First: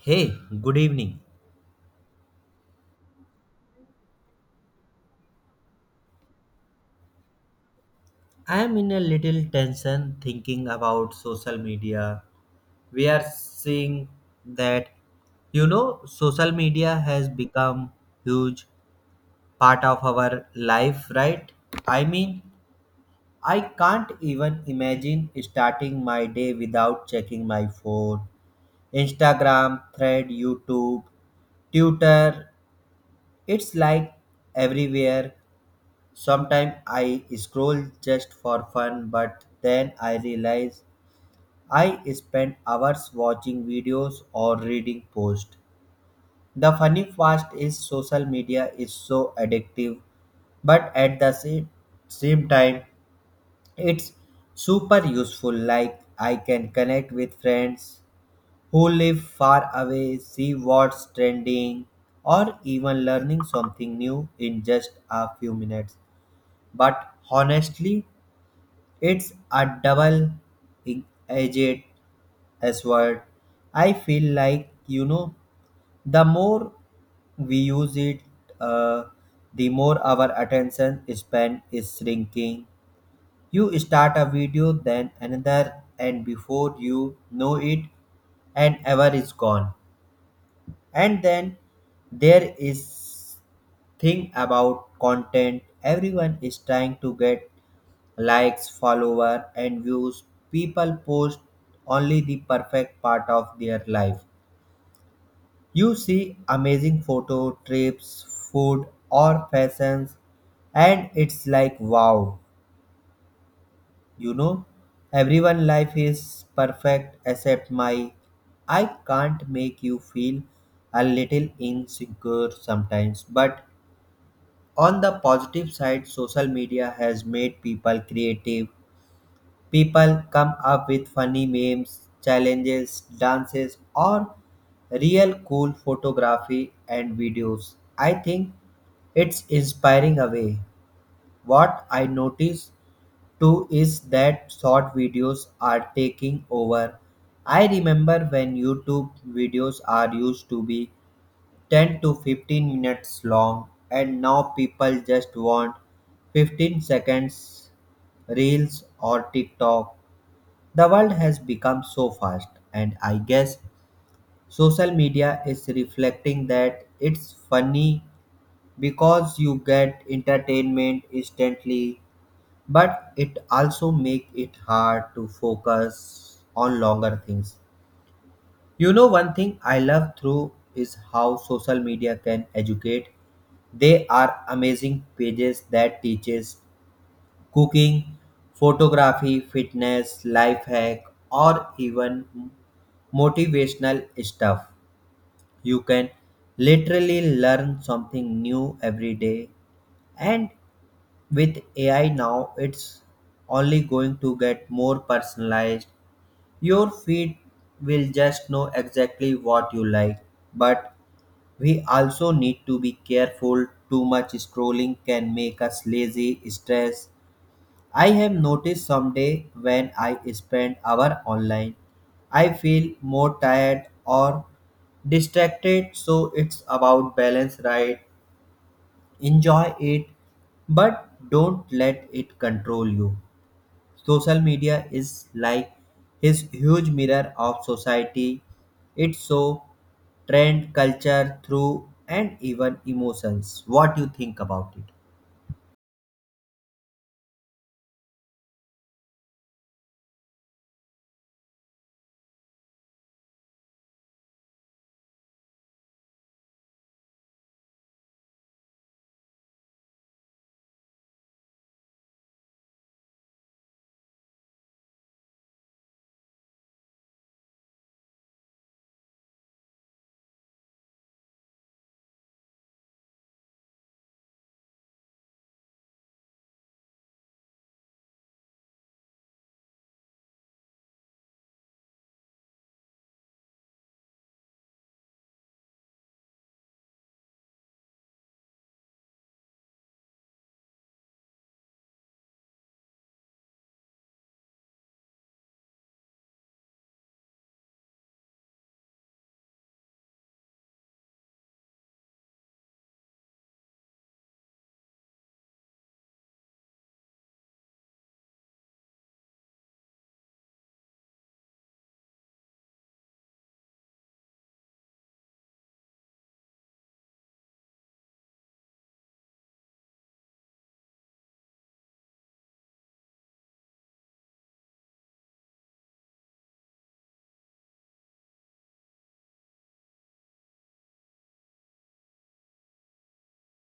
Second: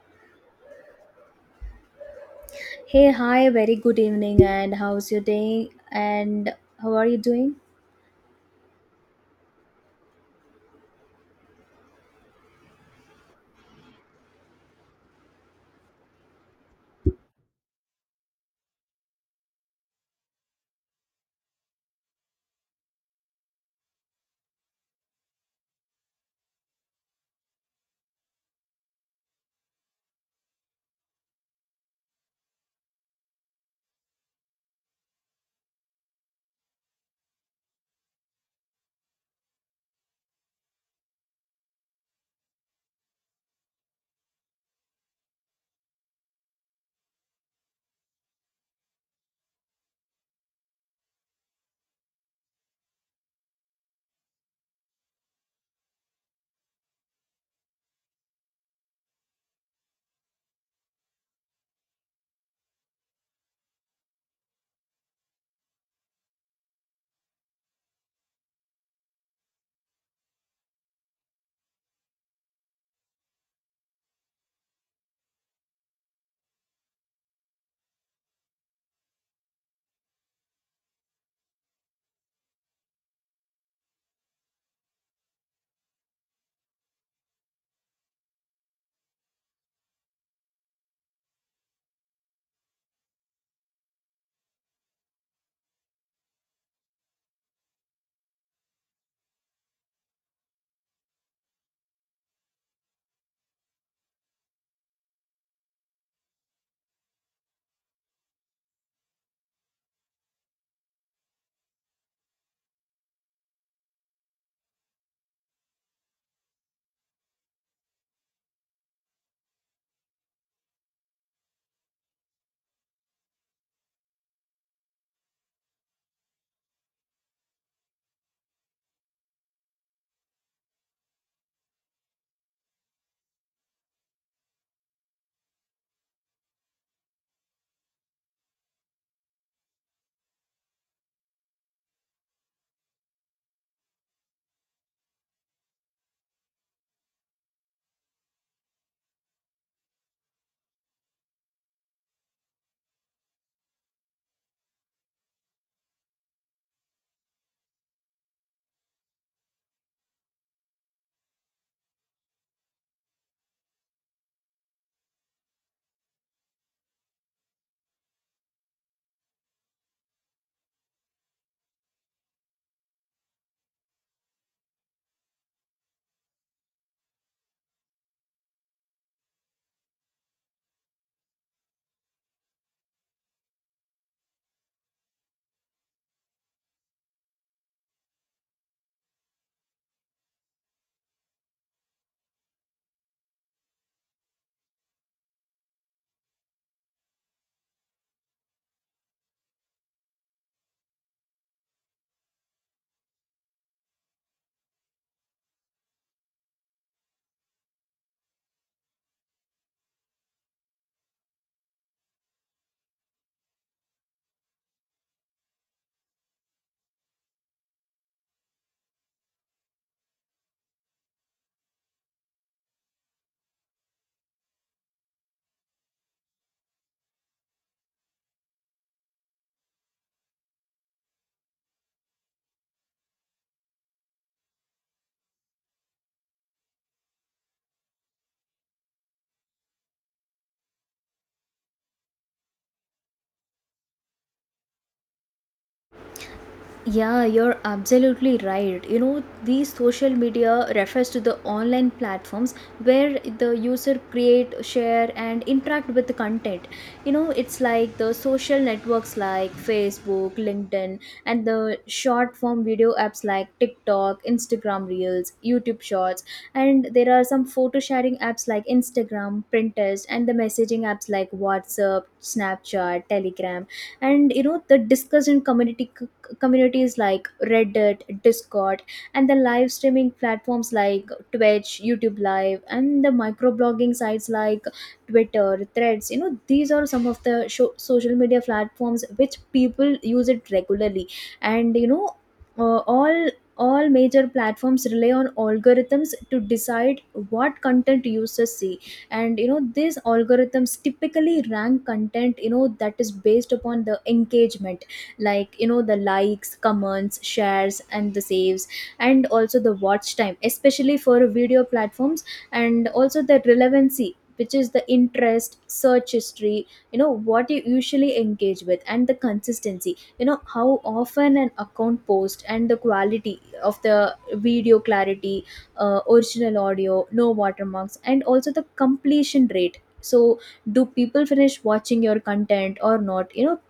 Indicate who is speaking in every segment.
Speaker 1: Hey, good evening.
Speaker 2: Hey, hi, very good evening, and how's your day? And how are you doing?
Speaker 1: I am in a little tension thinking about social media. We are seeing that, social media has become huge part of our life, right? I mean, I can't even imagine starting my day without checking my phone. Instagram, Thread, YouTube, Twitter, it's like everywhere. Sometimes I scroll just for fun, but then I realize I spend hours watching videos or reading posts. The funny part is social media is so addictive, but at the same time, it's super useful. Like I can connect with friends who live far away, see what's trending, or even learning something new in just a few minutes. But honestly, it's a double edged sword. I feel like, the more we use it, uh, the more our attention span is shrinking. You start a video, then another, and before you know it, an hour is gone. And then there is thing about content. Everyone is trying to get likes, follower, and views. People post only the perfect part of their life. You see amazing photo, trips, food, or fashions, and it's like wow, you know, everyone life is perfect except my. I can't make you feel a little insecure sometimes, but on the positive side, social media has made people creative. People come up with funny memes, challenges, dances, or real cool photography and videos. I think it's inspiring a way. What I notice too is that short videos are taking over. I remember when YouTube videos are used to be 10 to 15 minutes long, and now people just want 15 seconds reels or TikTok. The world has become so fast, and I guess social media is reflecting that. It's funny because you get entertainment instantly, but it also make it hard to focus on longer things. You know one thing I love through is how social media can educate. They are amazing pages that teaches cooking, photography, fitness, life hack or even motivational stuff. You can literally learn something new every day. And with AI now, it's only going to get more personalized. Your feed will just know exactly what you like. But we also need to be careful. Too much scrolling can make us lazy, stressed, I have noticed some day when I spend hour online, I feel more tired or distracted. So it's about balance, right? Enjoy it, but don't let it control you. Social media is like his huge mirror of society. It's so trend, culture, through and even emotions. What do you think about it?
Speaker 2: Yeah, you're absolutely right. You know, these social media refers to the online platforms where the user create, share and interact with the content. You know, it's like the social networks like Facebook, LinkedIn and the short form video apps like TikTok, Instagram Reels, YouTube Shorts, and there are some photo sharing apps like Instagram, Pinterest, and the messaging apps like WhatsApp, Snapchat, Telegram, and you know the discussion community communities like Reddit, Discord, and the live streaming platforms like Twitch, YouTube Live, and the microblogging sites like Twitter, Threads. You know, these are some of the social media platforms which people use it regularly. And you know, uh, all all major platforms rely on algorithms to decide what content users see. And you know, these algorithms typically rank content, you know, that is based upon the engagement, like, you know, the likes, comments, shares, and the saves, and also the watch time, especially for video platforms, and also the relevancy, which is the interest, search history, you know, what you usually engage with, and the consistency, you know, how often an account posts, and the quality of the video, clarity, original audio, no watermarks, and also the completion rate. So do people finish watching your content or not? You know,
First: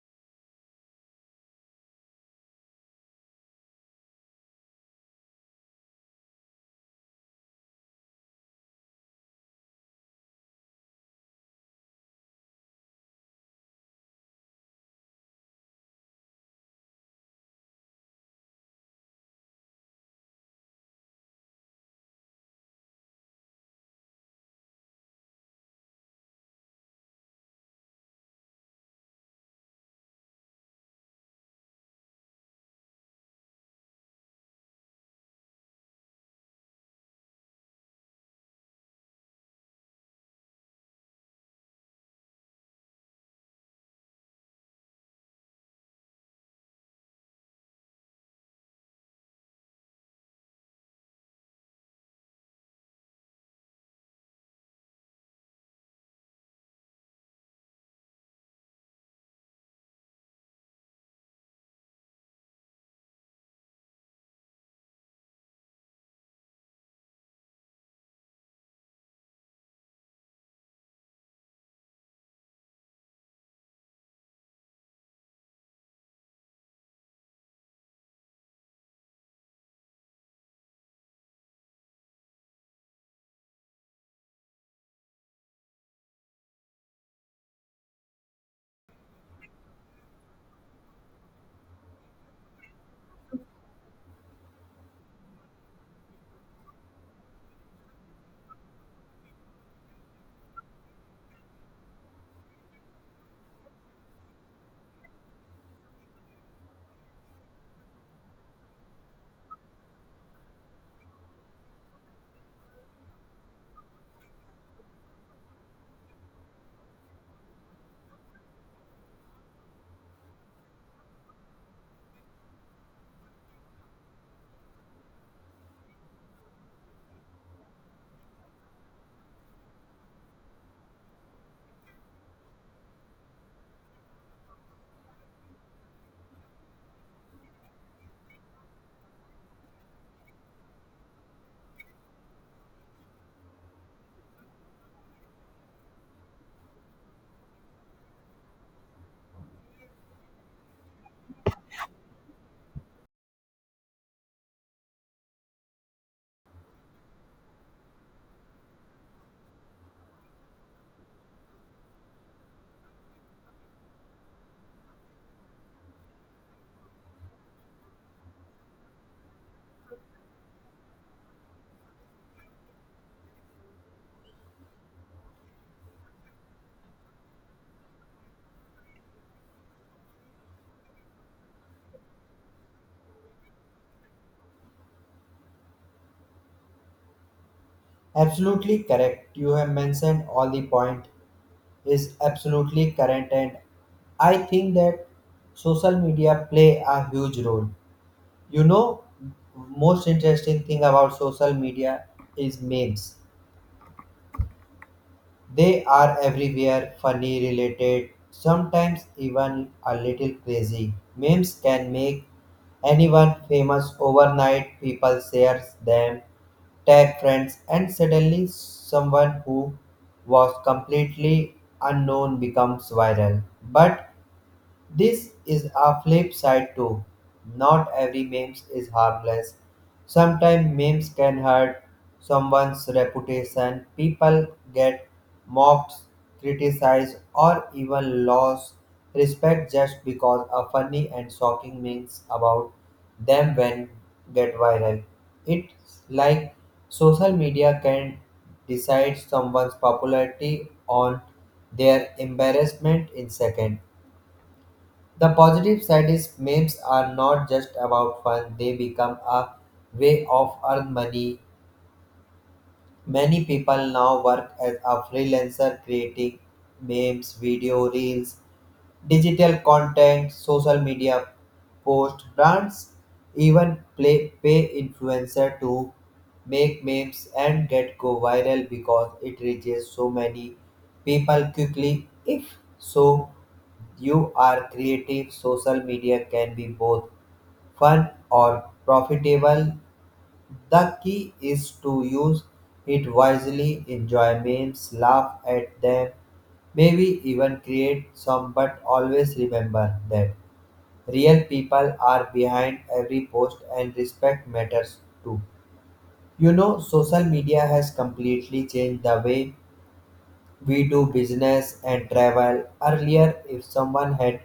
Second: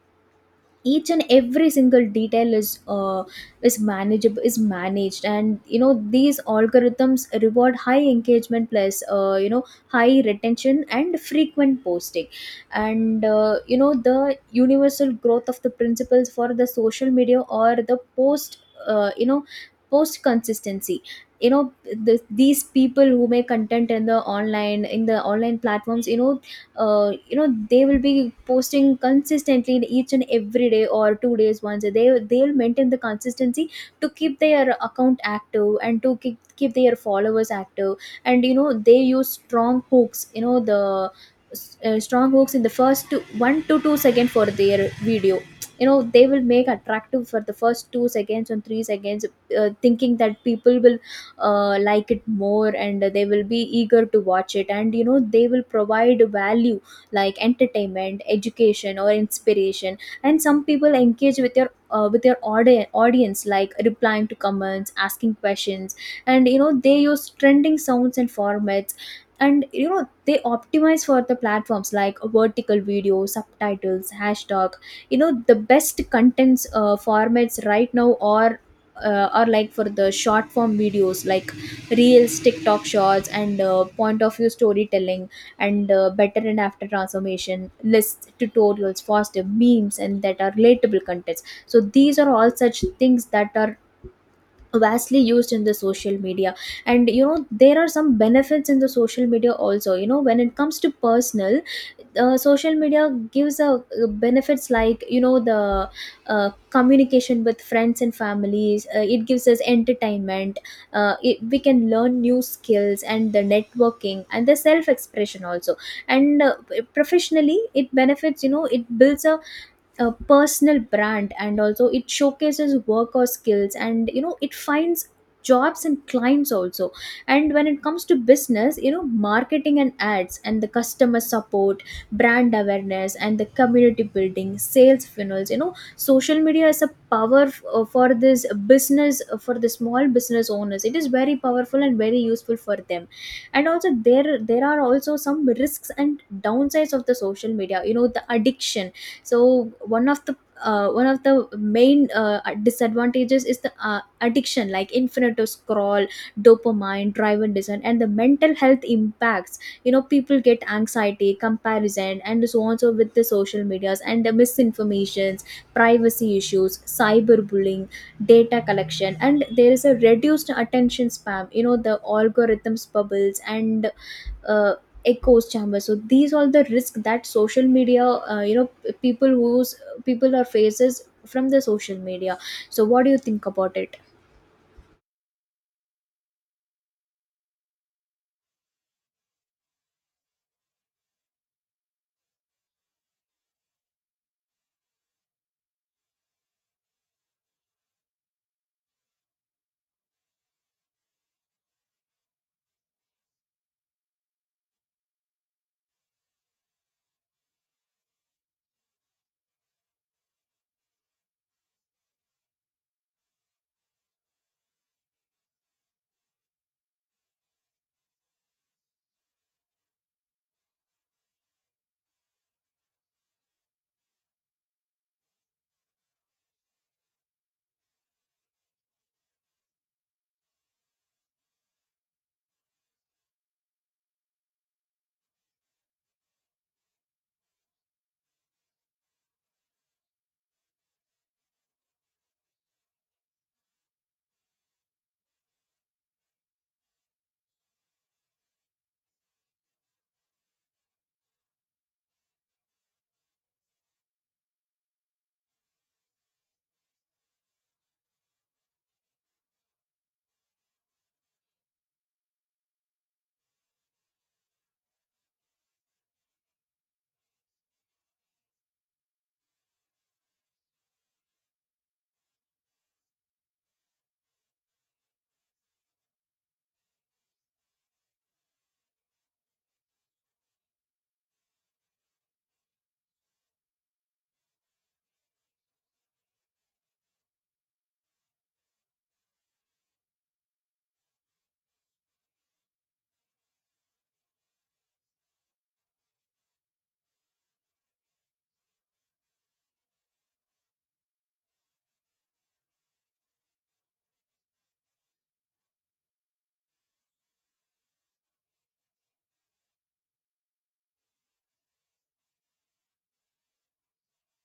Speaker 2: each and every single detail is manageable is managed. And you know, these algorithms reward high engagement, plus you know, high retention and frequent posting. And you know, the universal growth of the principles for the social media or the post, you know, post consistency. You know, these people who make content in the online platforms, you know, you know, they will be posting consistently each and every day or 2 days once. They they'll maintain the consistency to keep their account active and to keep their followers active. And you know, they use strong hooks. You know, the strong hooks in the 1 to 2 second for their video. You know, they will make attractive for the first 2 seconds and 3 seconds, thinking that people will like it more, and they will be eager to watch it. And you know, they will provide value, like entertainment, education, or inspiration. And some people engage with your with your audience, like replying to comments, asking questions. And you know, they use trending sounds and formats. And you know, they optimize for the platforms, like vertical video, subtitles, hashtag. You know, the best contents formats right now are or like for the short form videos like Reels, TikTok Shorts, and point of view storytelling, and better and after transformation, lists, tutorials, faster memes, and that are relatable contents. So these are all such things that are vastly used in the social media. And you know, there are some benefits in the social media also. You know, when it comes to personal, social media gives a benefits, like, you know, the communication with friends and families, it gives us entertainment, we can learn new skills, and the networking and the self expression also. And professionally it benefits. You know, it builds a personal brand, and also it showcases work or skills. And you know, it finds jobs and clients also. And when it comes to business, you know, marketing and ads and the customer support, brand awareness and the community building, sales funnels. You know, social media is a for this business, for the small business owners, it is very powerful and very useful for them. And also there are also some risks and downsides of the social media. You know, the addiction, so one of the main disadvantages is the addiction, like infinite scroll, dopamine driven design, and the mental health impacts. You know, people get anxiety, comparison, and so on, so with the social medias, and the misinformations, privacy issues, cyberbullying, data collection, and there is a reduced attention spam. You know, the algorithms, bubbles, and uh, echoes chamber. So these are the risks that social media, you know, people whose people are faces from the social media. So what do you think about it?
Speaker 1: Absolutely correct. You have mentioned all the point. Is absolutely current, and I think that social media play a huge role. You know, most interesting thing about social media is memes. They are everywhere, funny, related, sometimes even a little crazy. Memes can make anyone famous overnight. People share them, tag friends, and suddenly someone who was completely unknown becomes viral. But this is a flip side too. Not every memes is harmless. Sometimes memes can hurt someone's reputation. People get mocked, criticized, or even lost respect just because a funny and shocking memes about them when get viral. It's like social media can decide someone's popularity on their embarrassment in seconds. The positive side is memes are not just about fun, they become a way of earn money. Many people now work as a freelancer creating memes, video reels, digital content, social media posts. Brands even play, pay influencer to make memes and get go viral because it reaches so many people quickly. If so, you are creative, social media can be both fun or profitable. The key is to use it wisely, enjoy memes, laugh at them, maybe even create some, but always remember that real people are behind every post and respect matters too. You know, social media has completely changed the way we do business and travel. Earlier, if someone had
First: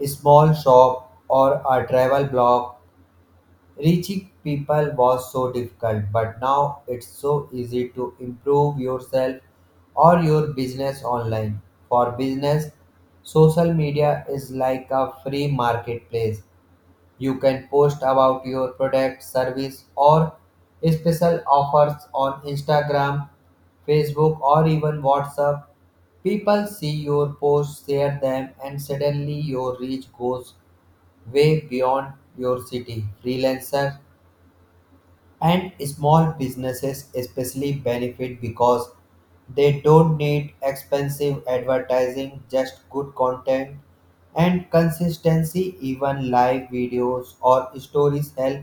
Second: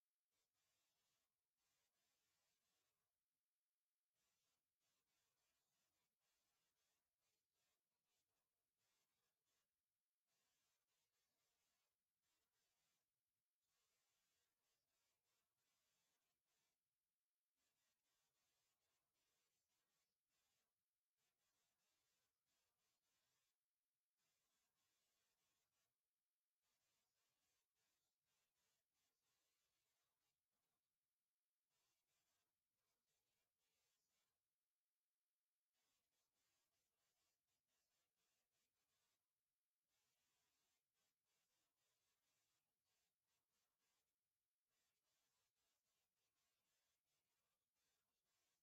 Speaker 1: a small shop or a travel blog, reaching people was so difficult, but now it's so easy to improve yourself or your business online. For business, social media is like a free marketplace. You can post about your product, service, or special offers on Instagram, Facebook, or even WhatsApp. People see your posts, share them, and suddenly your reach goes way beyond your city. Freelancers and small businesses especially benefit because they don't need expensive advertising, just good content and consistency. Even live videos or stories help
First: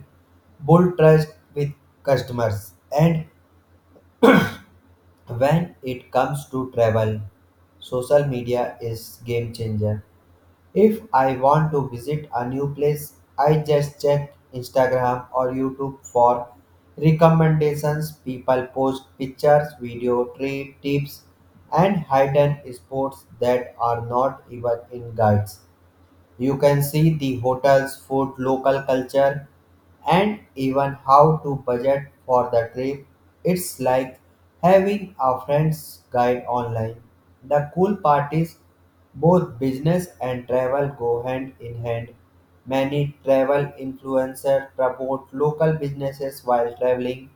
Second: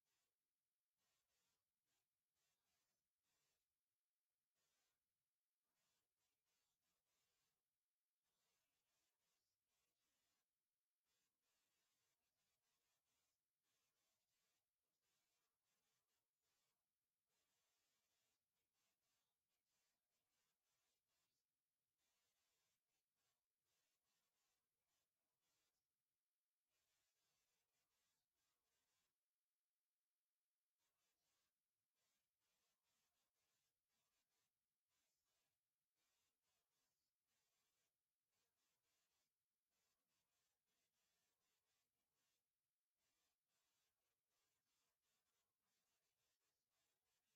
Speaker 1: build trust with customers. And when it comes to travel, social media is game changer. If I want to visit a new place, I just check Instagram or YouTube for recommendations. People post pictures, video, trip tips, and hidden spots that are not even in guides. You can see the hotel's food, local culture, and even how to budget for the trip. It's like having a friend's guide online. The cool part is both business and travel go hand in hand. Many travel influencers promote local businesses while traveling.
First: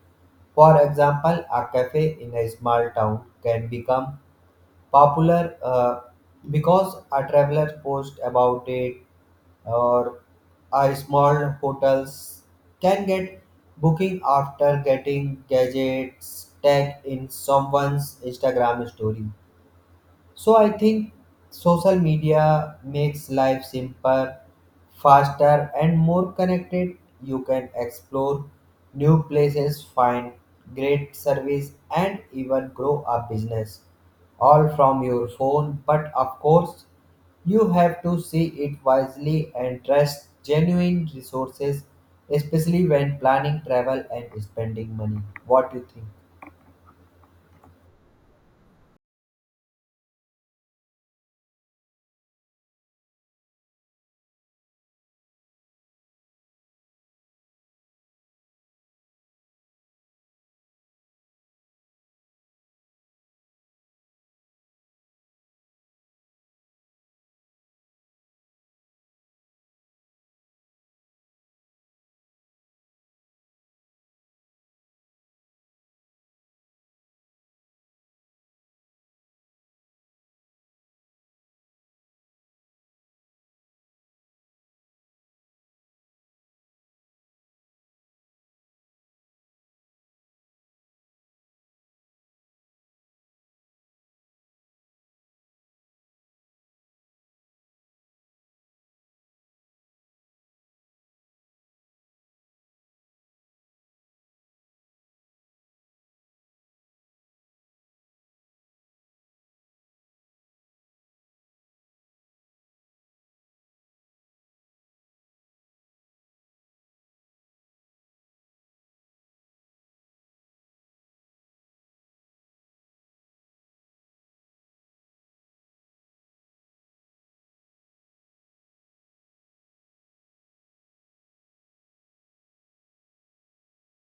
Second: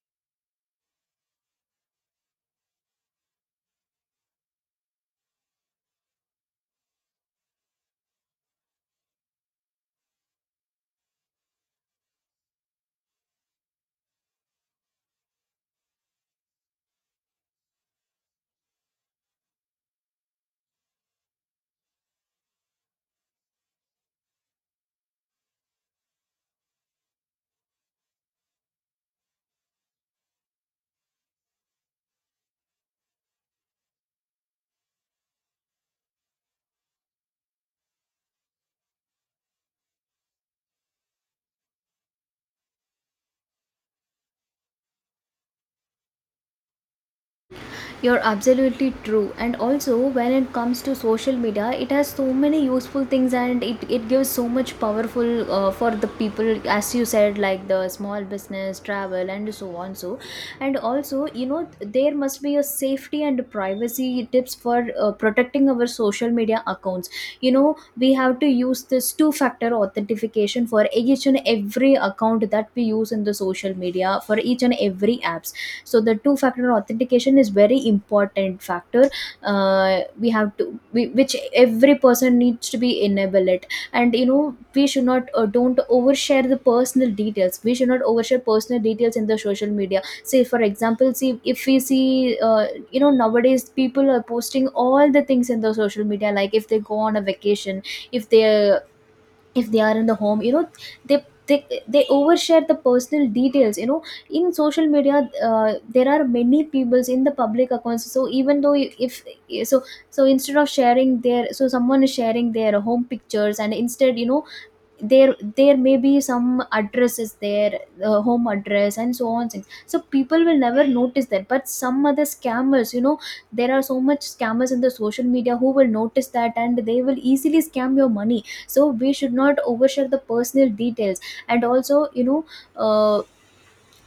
Speaker 1: For example, a cafe in a small town can become popular because a traveler post about it, or a small hotels can get booking after getting gadgets tagged in someone's Instagram story. So I think social media makes life simpler, faster, and more connected. You can explore new places, find great service, and even grow a business all from your phone. But of course, you have to see it wisely and trust genuine resources, especially when planning travel and spending money. What do you think?
Speaker 2: You're absolutely true. And also, when it comes to social media, it has so many useful things, and it gives so much powerful for the people, as you said, like the small business, travel, and so on. So, and also, you know, there must be a safety and privacy tips for protecting our social media accounts. You know, we have to use this two factor authentication for each and every account that we use in the social media, for each and every apps. So the two factor authentication is very important factor. We have to we, which every person needs to be enable it. And you know, we should not don't overshare the personal details. We should not overshare personal details in the social media. Say for example, see if we see, you know, nowadays people are posting all the things in the social media, like if they go on a vacation, if they if they are in the home, you know, they they, they overshare the personal details, you know, in social media. There are many peoples in the public accounts, so if, so so, instead of sharing their, so someone is sharing their home pictures, and instead, you know, there may be some addresses there, the home address and so on things, so people will never notice that, but some other scammers, you know, there are so much scammers in the social media who will notice that, and they will easily scam your money. So we should not overshare the personal details. And also, you know, uh,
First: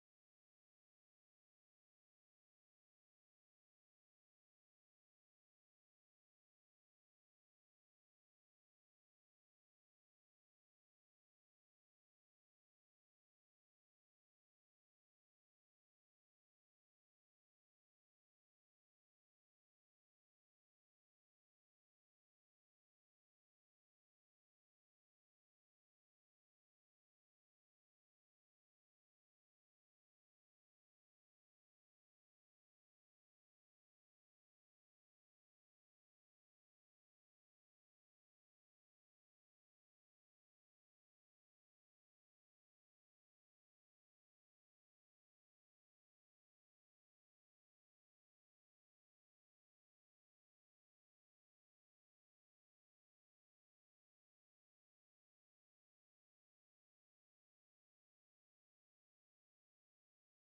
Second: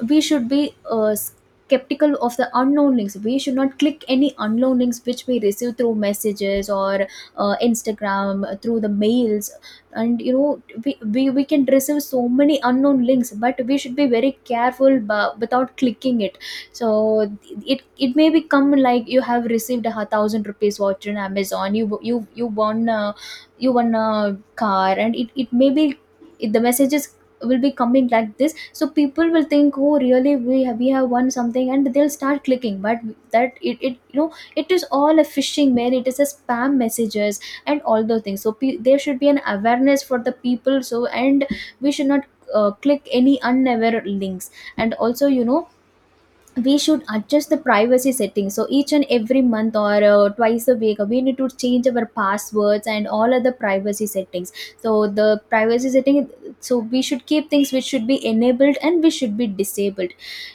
Speaker 2: we should be skeptical of the unknown links. We should not click any unknown links which we receive through messages or Instagram, through the mails. And you know, we can receive so many unknown links, but we should be very careful but without clicking it. So it may become like you have received 1,000 rupees voucher in Amazon, you won you won a car, and it may be the message is will be coming like this, so people will think, oh really, we have won something, and they'll start clicking. But that it, you know, it is all a phishing mail, it is a spam messages, and all those things. So there should be an awareness for the people. So and we should not click any unaware links. And also, you know, we should adjust the privacy settings. So each and every month or twice a week, we need to change our passwords and all other privacy settings. So the privacy setting, so we should keep things which should be enabled and we should be disabled.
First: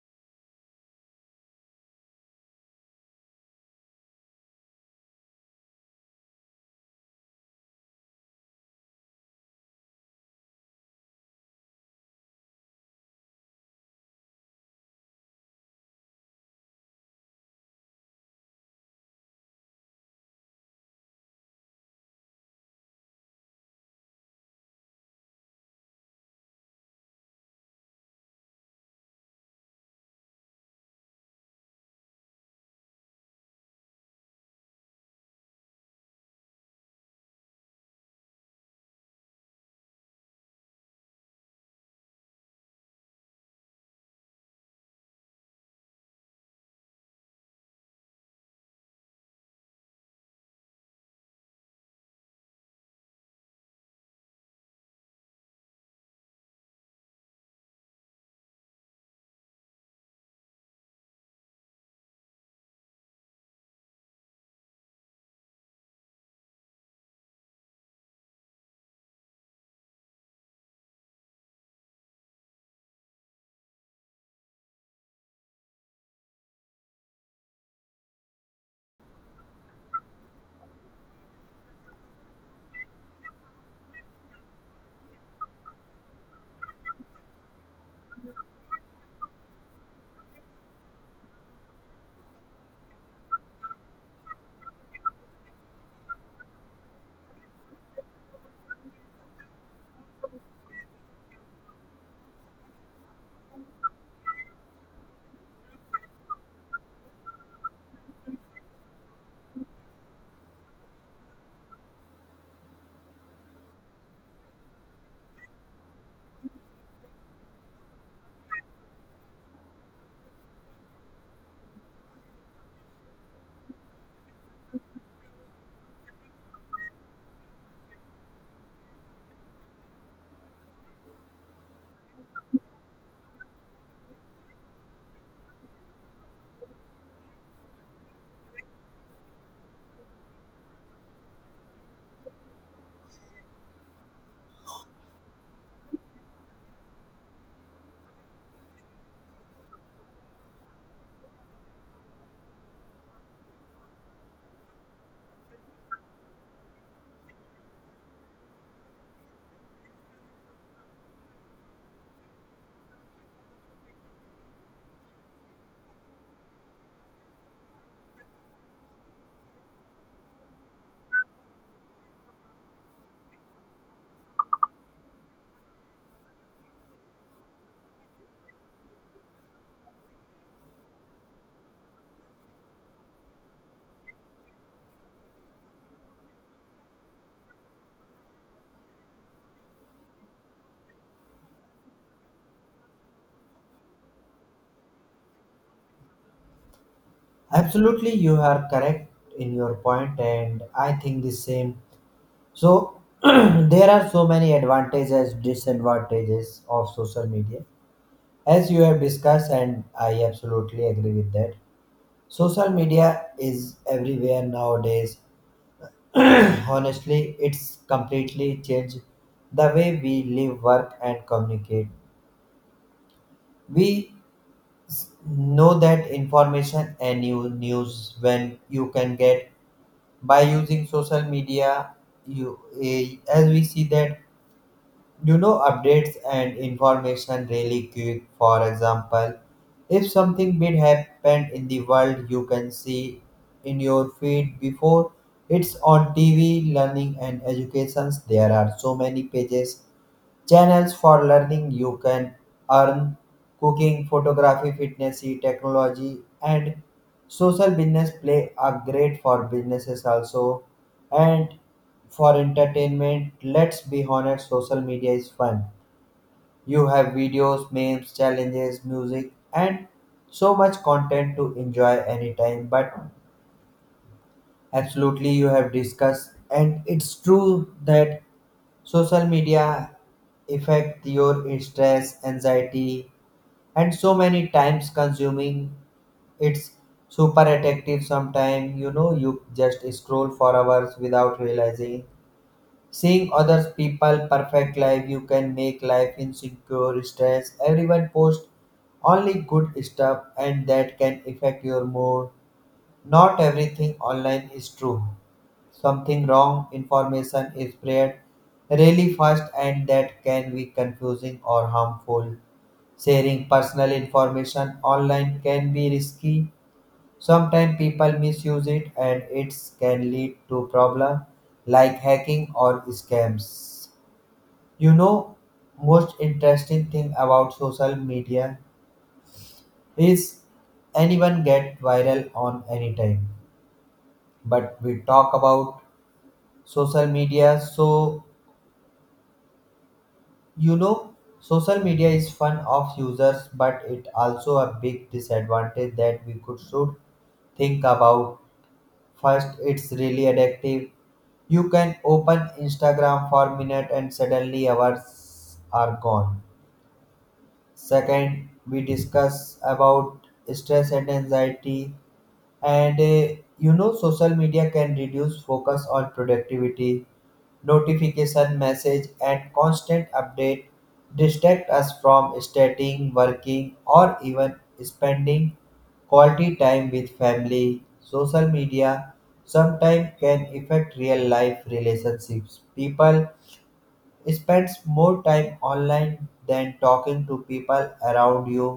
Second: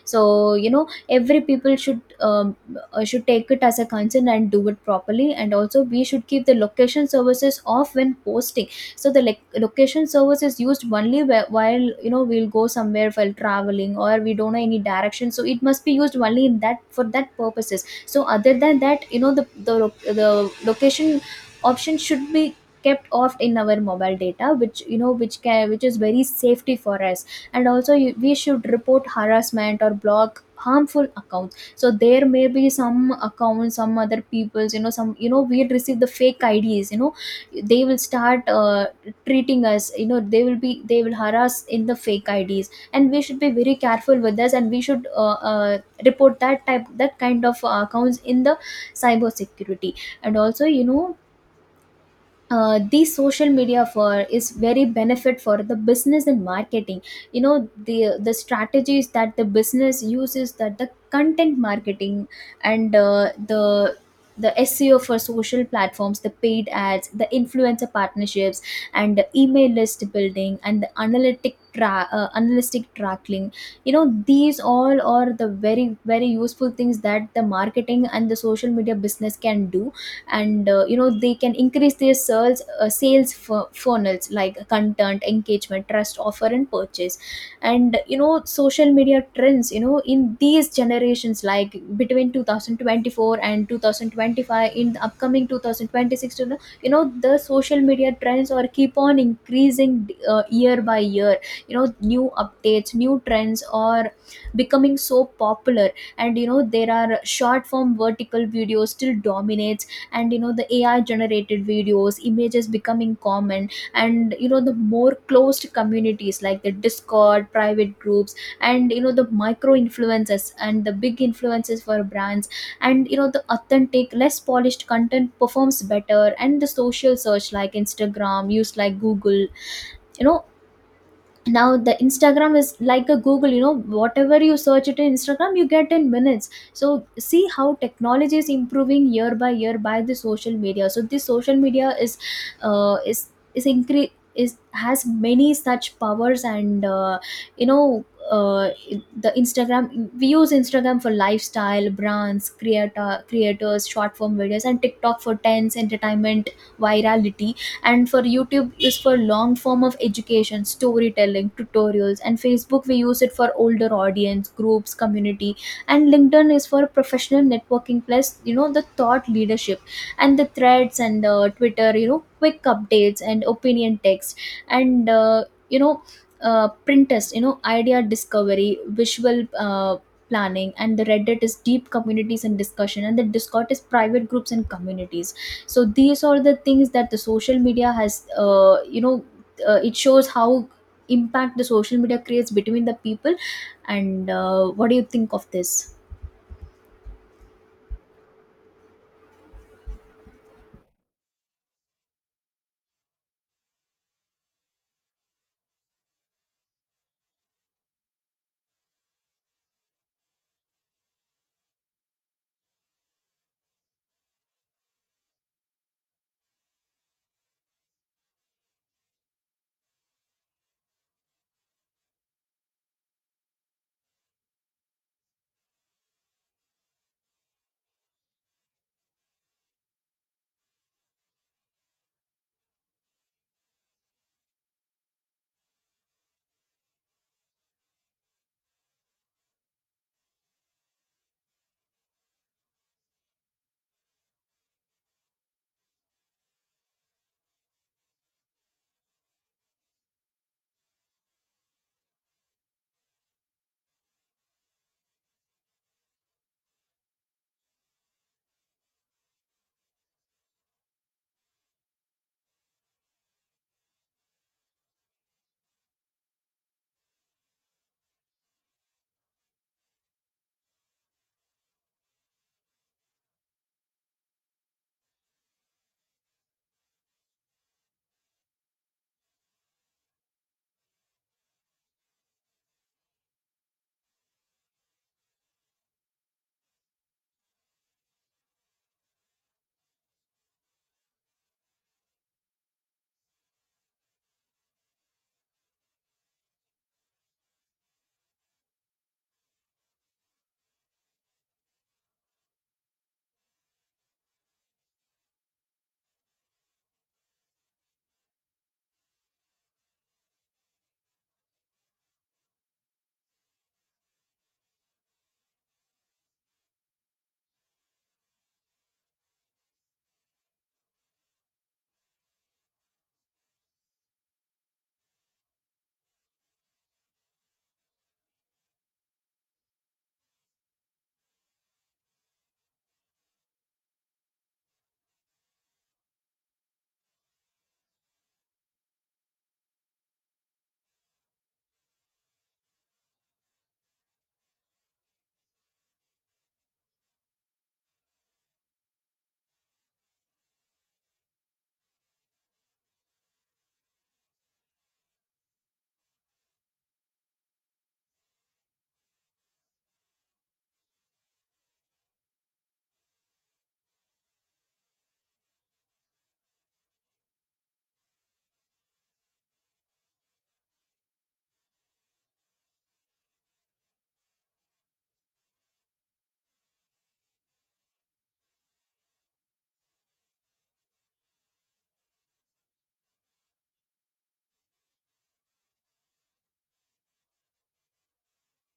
Speaker 2: So you know, every people should take it as a concern and do it properly. And also, we should keep the location services off when posting. So the like location service is used only while, you know, we'll go somewhere while traveling or we don't know any direction, so it must be used only in that for that purposes. So other than that, you know, the location option should be kept off in our mobile data, which, you know, which can, which is very safety for us. And also you, we should report harassment or block harmful accounts. So there may be some accounts, some other people's, you know, some, you know, we receive the fake IDs. You know, they will start treating us. You know, they will be they will harass in the fake IDs, and we should be very careful with this. And we should report that type, that kind of accounts in the cyber security. And also, you know, the social media for is very benefit for the business and marketing. You know, the strategies that the business uses, that the content marketing and the SEO for social platforms, the paid ads, the influencer partnerships, and the email list building, and the analytic tracking. You know, these all are the very very useful things that the marketing and the social media business can do. And you know, they can increase their sales funnels, like content, engagement, trust, offer, and purchase. And you know, social media trends, you know, in these generations, like between 2024 and 2025, in the upcoming 2026, to you know, you know, the social media trends are keep on increasing year by year You know, new updates, new trends are becoming so popular. And you know, there are short form vertical videos still dominate. And you know, the AI generated videos, images becoming common, and you know, the more closed communities like the Discord private groups, and you know, the micro influences and the big influences for brands, and you know, the authentic less polished content performs better, and the social search like Instagram used like Google. You know, now the Instagram is like a Google. You know, whatever you search it in Instagram, you get in minutes. So see how technology is improving year by year by the social media. So this social media is uh, is is has many such powers. And you know uh, the Instagram, we use Instagram for lifestyle brands, creator creators, short form videos, and TikTok for trends, entertainment, virality. And for YouTube is for long form of education, storytelling, tutorials. And Facebook, we use it for older audience groups, community. And LinkedIn is for professional networking plus, you know, the thought leadership. And the Threads and Twitter, you know, quick updates and opinion text. And you know printers, you know, idea discovery, visual planning. And the Reddit is deep communities and discussion, and the Discord is private groups and communities. So these are the things that the social media has. It shows how impact the social media creates between the people. And what do you think of this?
Speaker 1: Absolutely, you are correct in your point, and I think the same. So, there are so many advantages, disadvantages of social media, as you have discussed, and I absolutely agree with that. Social media is everywhere nowadays. Honestly, it's completely changed the way we live, work, and communicate. We know that information and new news when you can get by using social media. You eh, as we see that, you know, updates and information really quick. For example, if something big happened in the world, you can see in your feed before it's on TV. Learning and educations, there are so many pages, channels for learning. You can earn cooking, photography, fitness, technology, and social business play are great for businesses also. And for entertainment, let's be honest, social media is fun. You have videos, memes, challenges, music, and so much content to enjoy anytime. But absolutely, you have discussed, and it's true that social media affect your stress, anxiety, and so many times consuming. It's super addictive. Sometimes you know you just scroll for hours without realizing. Seeing other people perfect life, you can make life insecure, stress. Everyone posts only good stuff, and that can affect your mood. Not everything online is true. Something wrong, information is spread really fast, and that can be confusing or harmful. Sharing personal information online can be risky. Sometimes people misuse it and it can lead to problems like hacking or scams. You know, most interesting thing about social media is anyone get viral on any time. But we talk about social media so you know, social media is fun of users, but it also a big disadvantage that we could should think about. First, it's really addictive. You can open Instagram for a minute and suddenly hours are gone. Second, we discuss about stress and anxiety, and you know, social media can reduce focus on productivity. Notification message and constant update distract us from studying, working, or even spending quality time with family. Social media sometimes can affect real life relationships. People spends more time online than talking to people around you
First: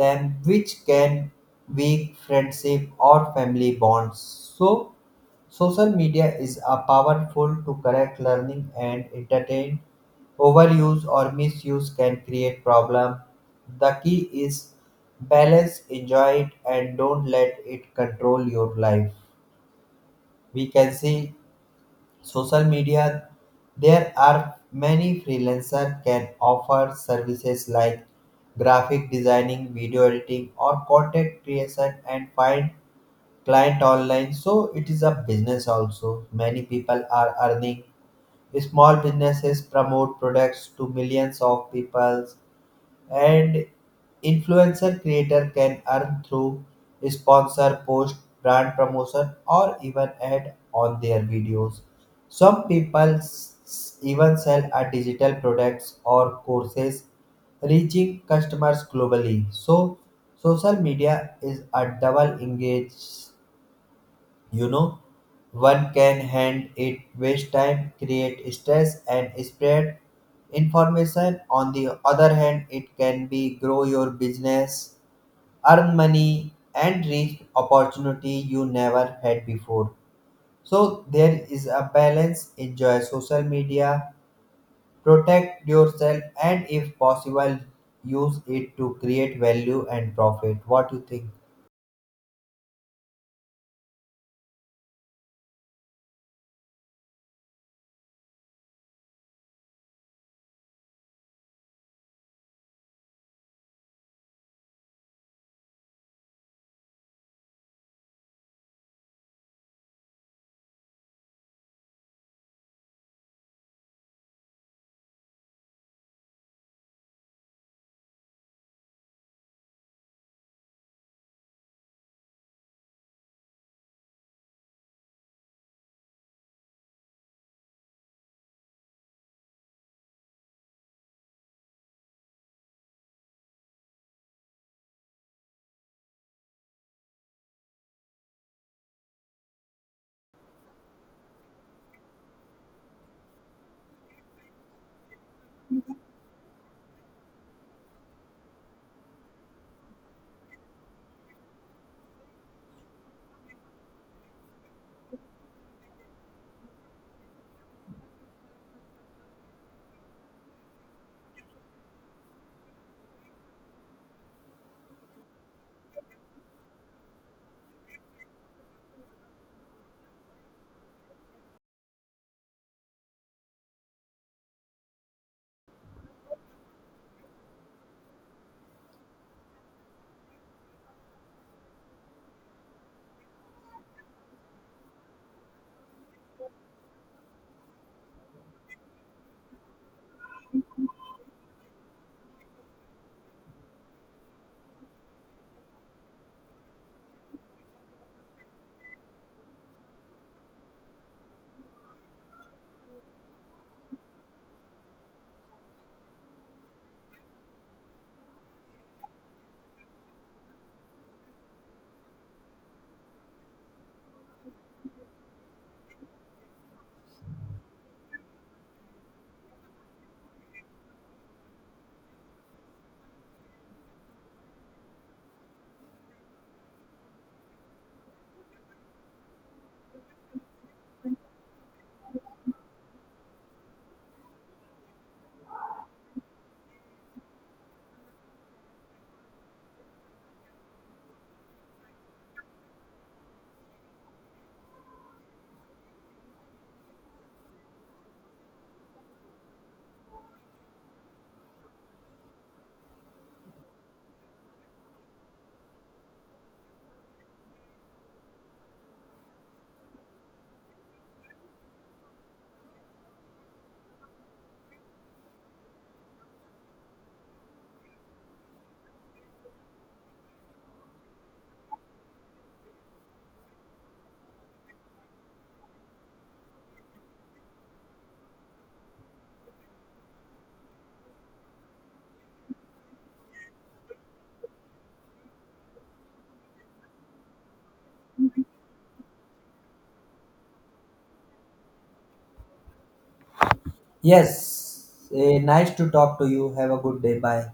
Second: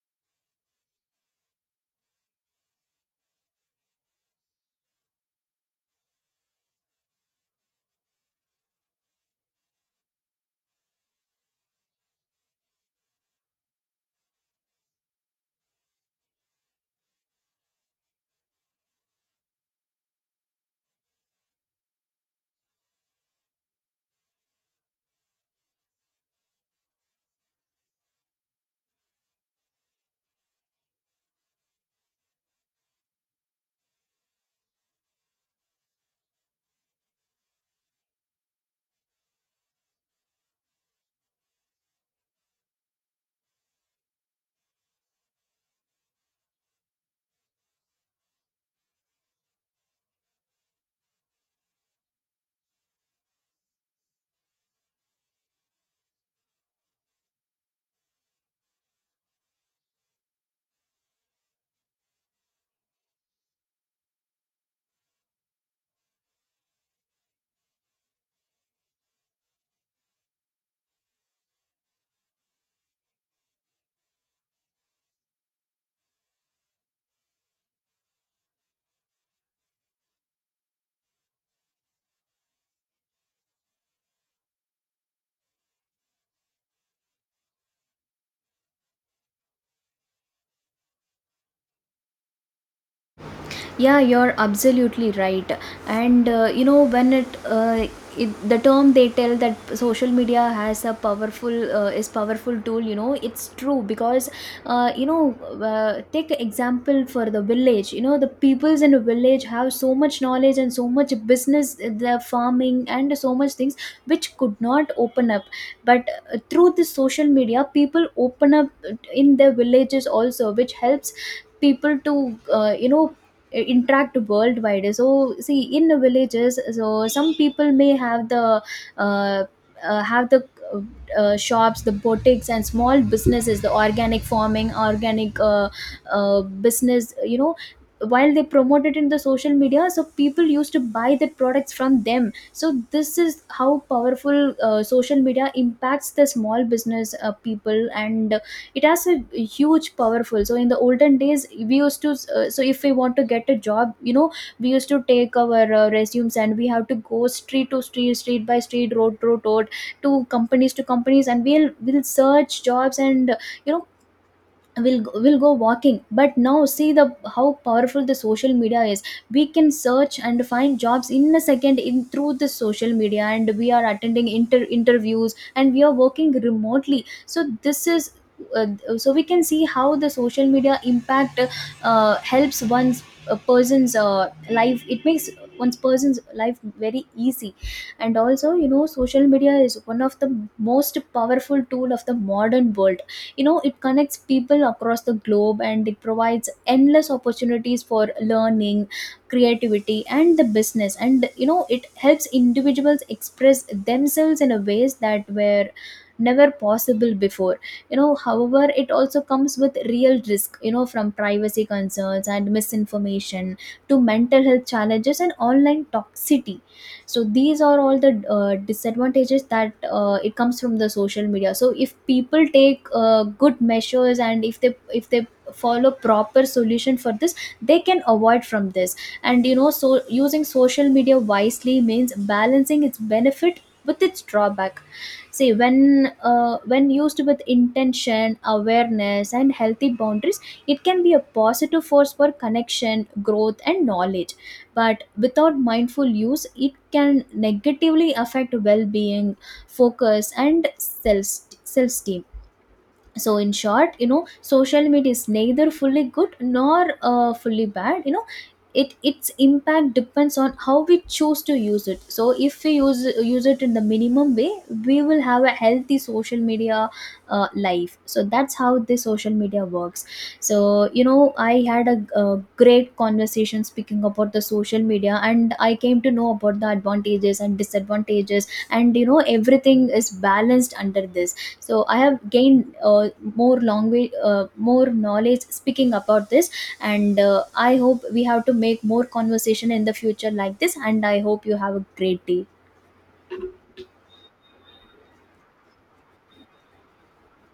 Speaker 1: them, which can weak friendship or family bonds. So social media is a powerful to correct learning and entertain. Overuse or misuse can create problem. The key is balance, enjoy it, and don't let it control your life. We can see social media. There are many freelancer can offer services like graphic designing, video editing, or content creation, and find client online. So it is a business also. Many people are earning. Small businesses promote products to millions of people, and influencer creator can earn through sponsor post, brand promotion, or even ad on their videos. Some people s- even sell a digital products or courses, reaching customers globally. So social media is a double engaged, you know, one can hand it waste time, create stress, and spread information. On the other hand, it can be grow your business, earn money, and reach opportunity you never had before. So there is a balance. Enjoy social media, protect yourself, and if possible, use it to create value and profit. What do you think?
Speaker 2: Yeah, you're absolutely right. and you know when it, it the term they tell that social media has a powerful is powerful tool. You know, it's true because uh, you know take example for the village. You know, the peoples in a village have so much knowledge and so much business, the farming and so much things which could not open up. But through this social media, people open up in their villages also, which helps people to you know, interact worldwide. So see, in the villages, so some people may have the uh, uh, have the uh, shops, the boutiques and small businesses, the organic farming, organic business. You know, while they promote it in the social media, so people used to buy the products from them. So this is how powerful social media impacts the small business people. And it has a huge powerful. So in the olden days, we used to so if we want to get a job, you know, we used to take our resumes, and we have to go street to street, street by street, road to road, to companies, and we'll search jobs. And you know will go walking. But now see the how powerful the social media is. We can search and find jobs in a second in through the social media, and we are attending interviews, and we are working remotely. So this is uh, so we can see how the social media impact helps one's a person's life. It makes one's person's life very easy. And also, you know, social media is one of the most powerful tool of the modern world. You know, it connects people across the globe, and it provides endless opportunities for learning, creativity and the business. And you know, it helps individuals express themselves in a ways that were never possible before. You know, however, it also comes with real risk. You know, from privacy concerns and misinformation to mental health challenges and online toxicity. So these are all the disadvantages that it comes from the social media. So if people take good measures, and if they follow proper solution for this, they can avoid from this. And you know, so using social media wisely means balancing its benefit with its drawback. See when used with intention, awareness and healthy boundaries, it can be a positive force for connection, growth and knowledge. But without mindful use, it can negatively affect well-being, focus and self-esteem. So in short, you know, social media is neither fully good nor fully bad. You know, it its impact depends on how we choose to use it. So if we use it in the minimum way, we will have a healthy social media life. So that's how this social media works. So you know, I had a great conversation speaking about the social media, and I came to know about the advantages and disadvantages, and you know, everything is balanced under this. So I have gained more long way, more knowledge speaking about this. And I hope we have to make more conversation in the future like this, and I hope you have a great day.
Speaker 1: Yes, eh, nice to talk to you. Have a good day. Bye.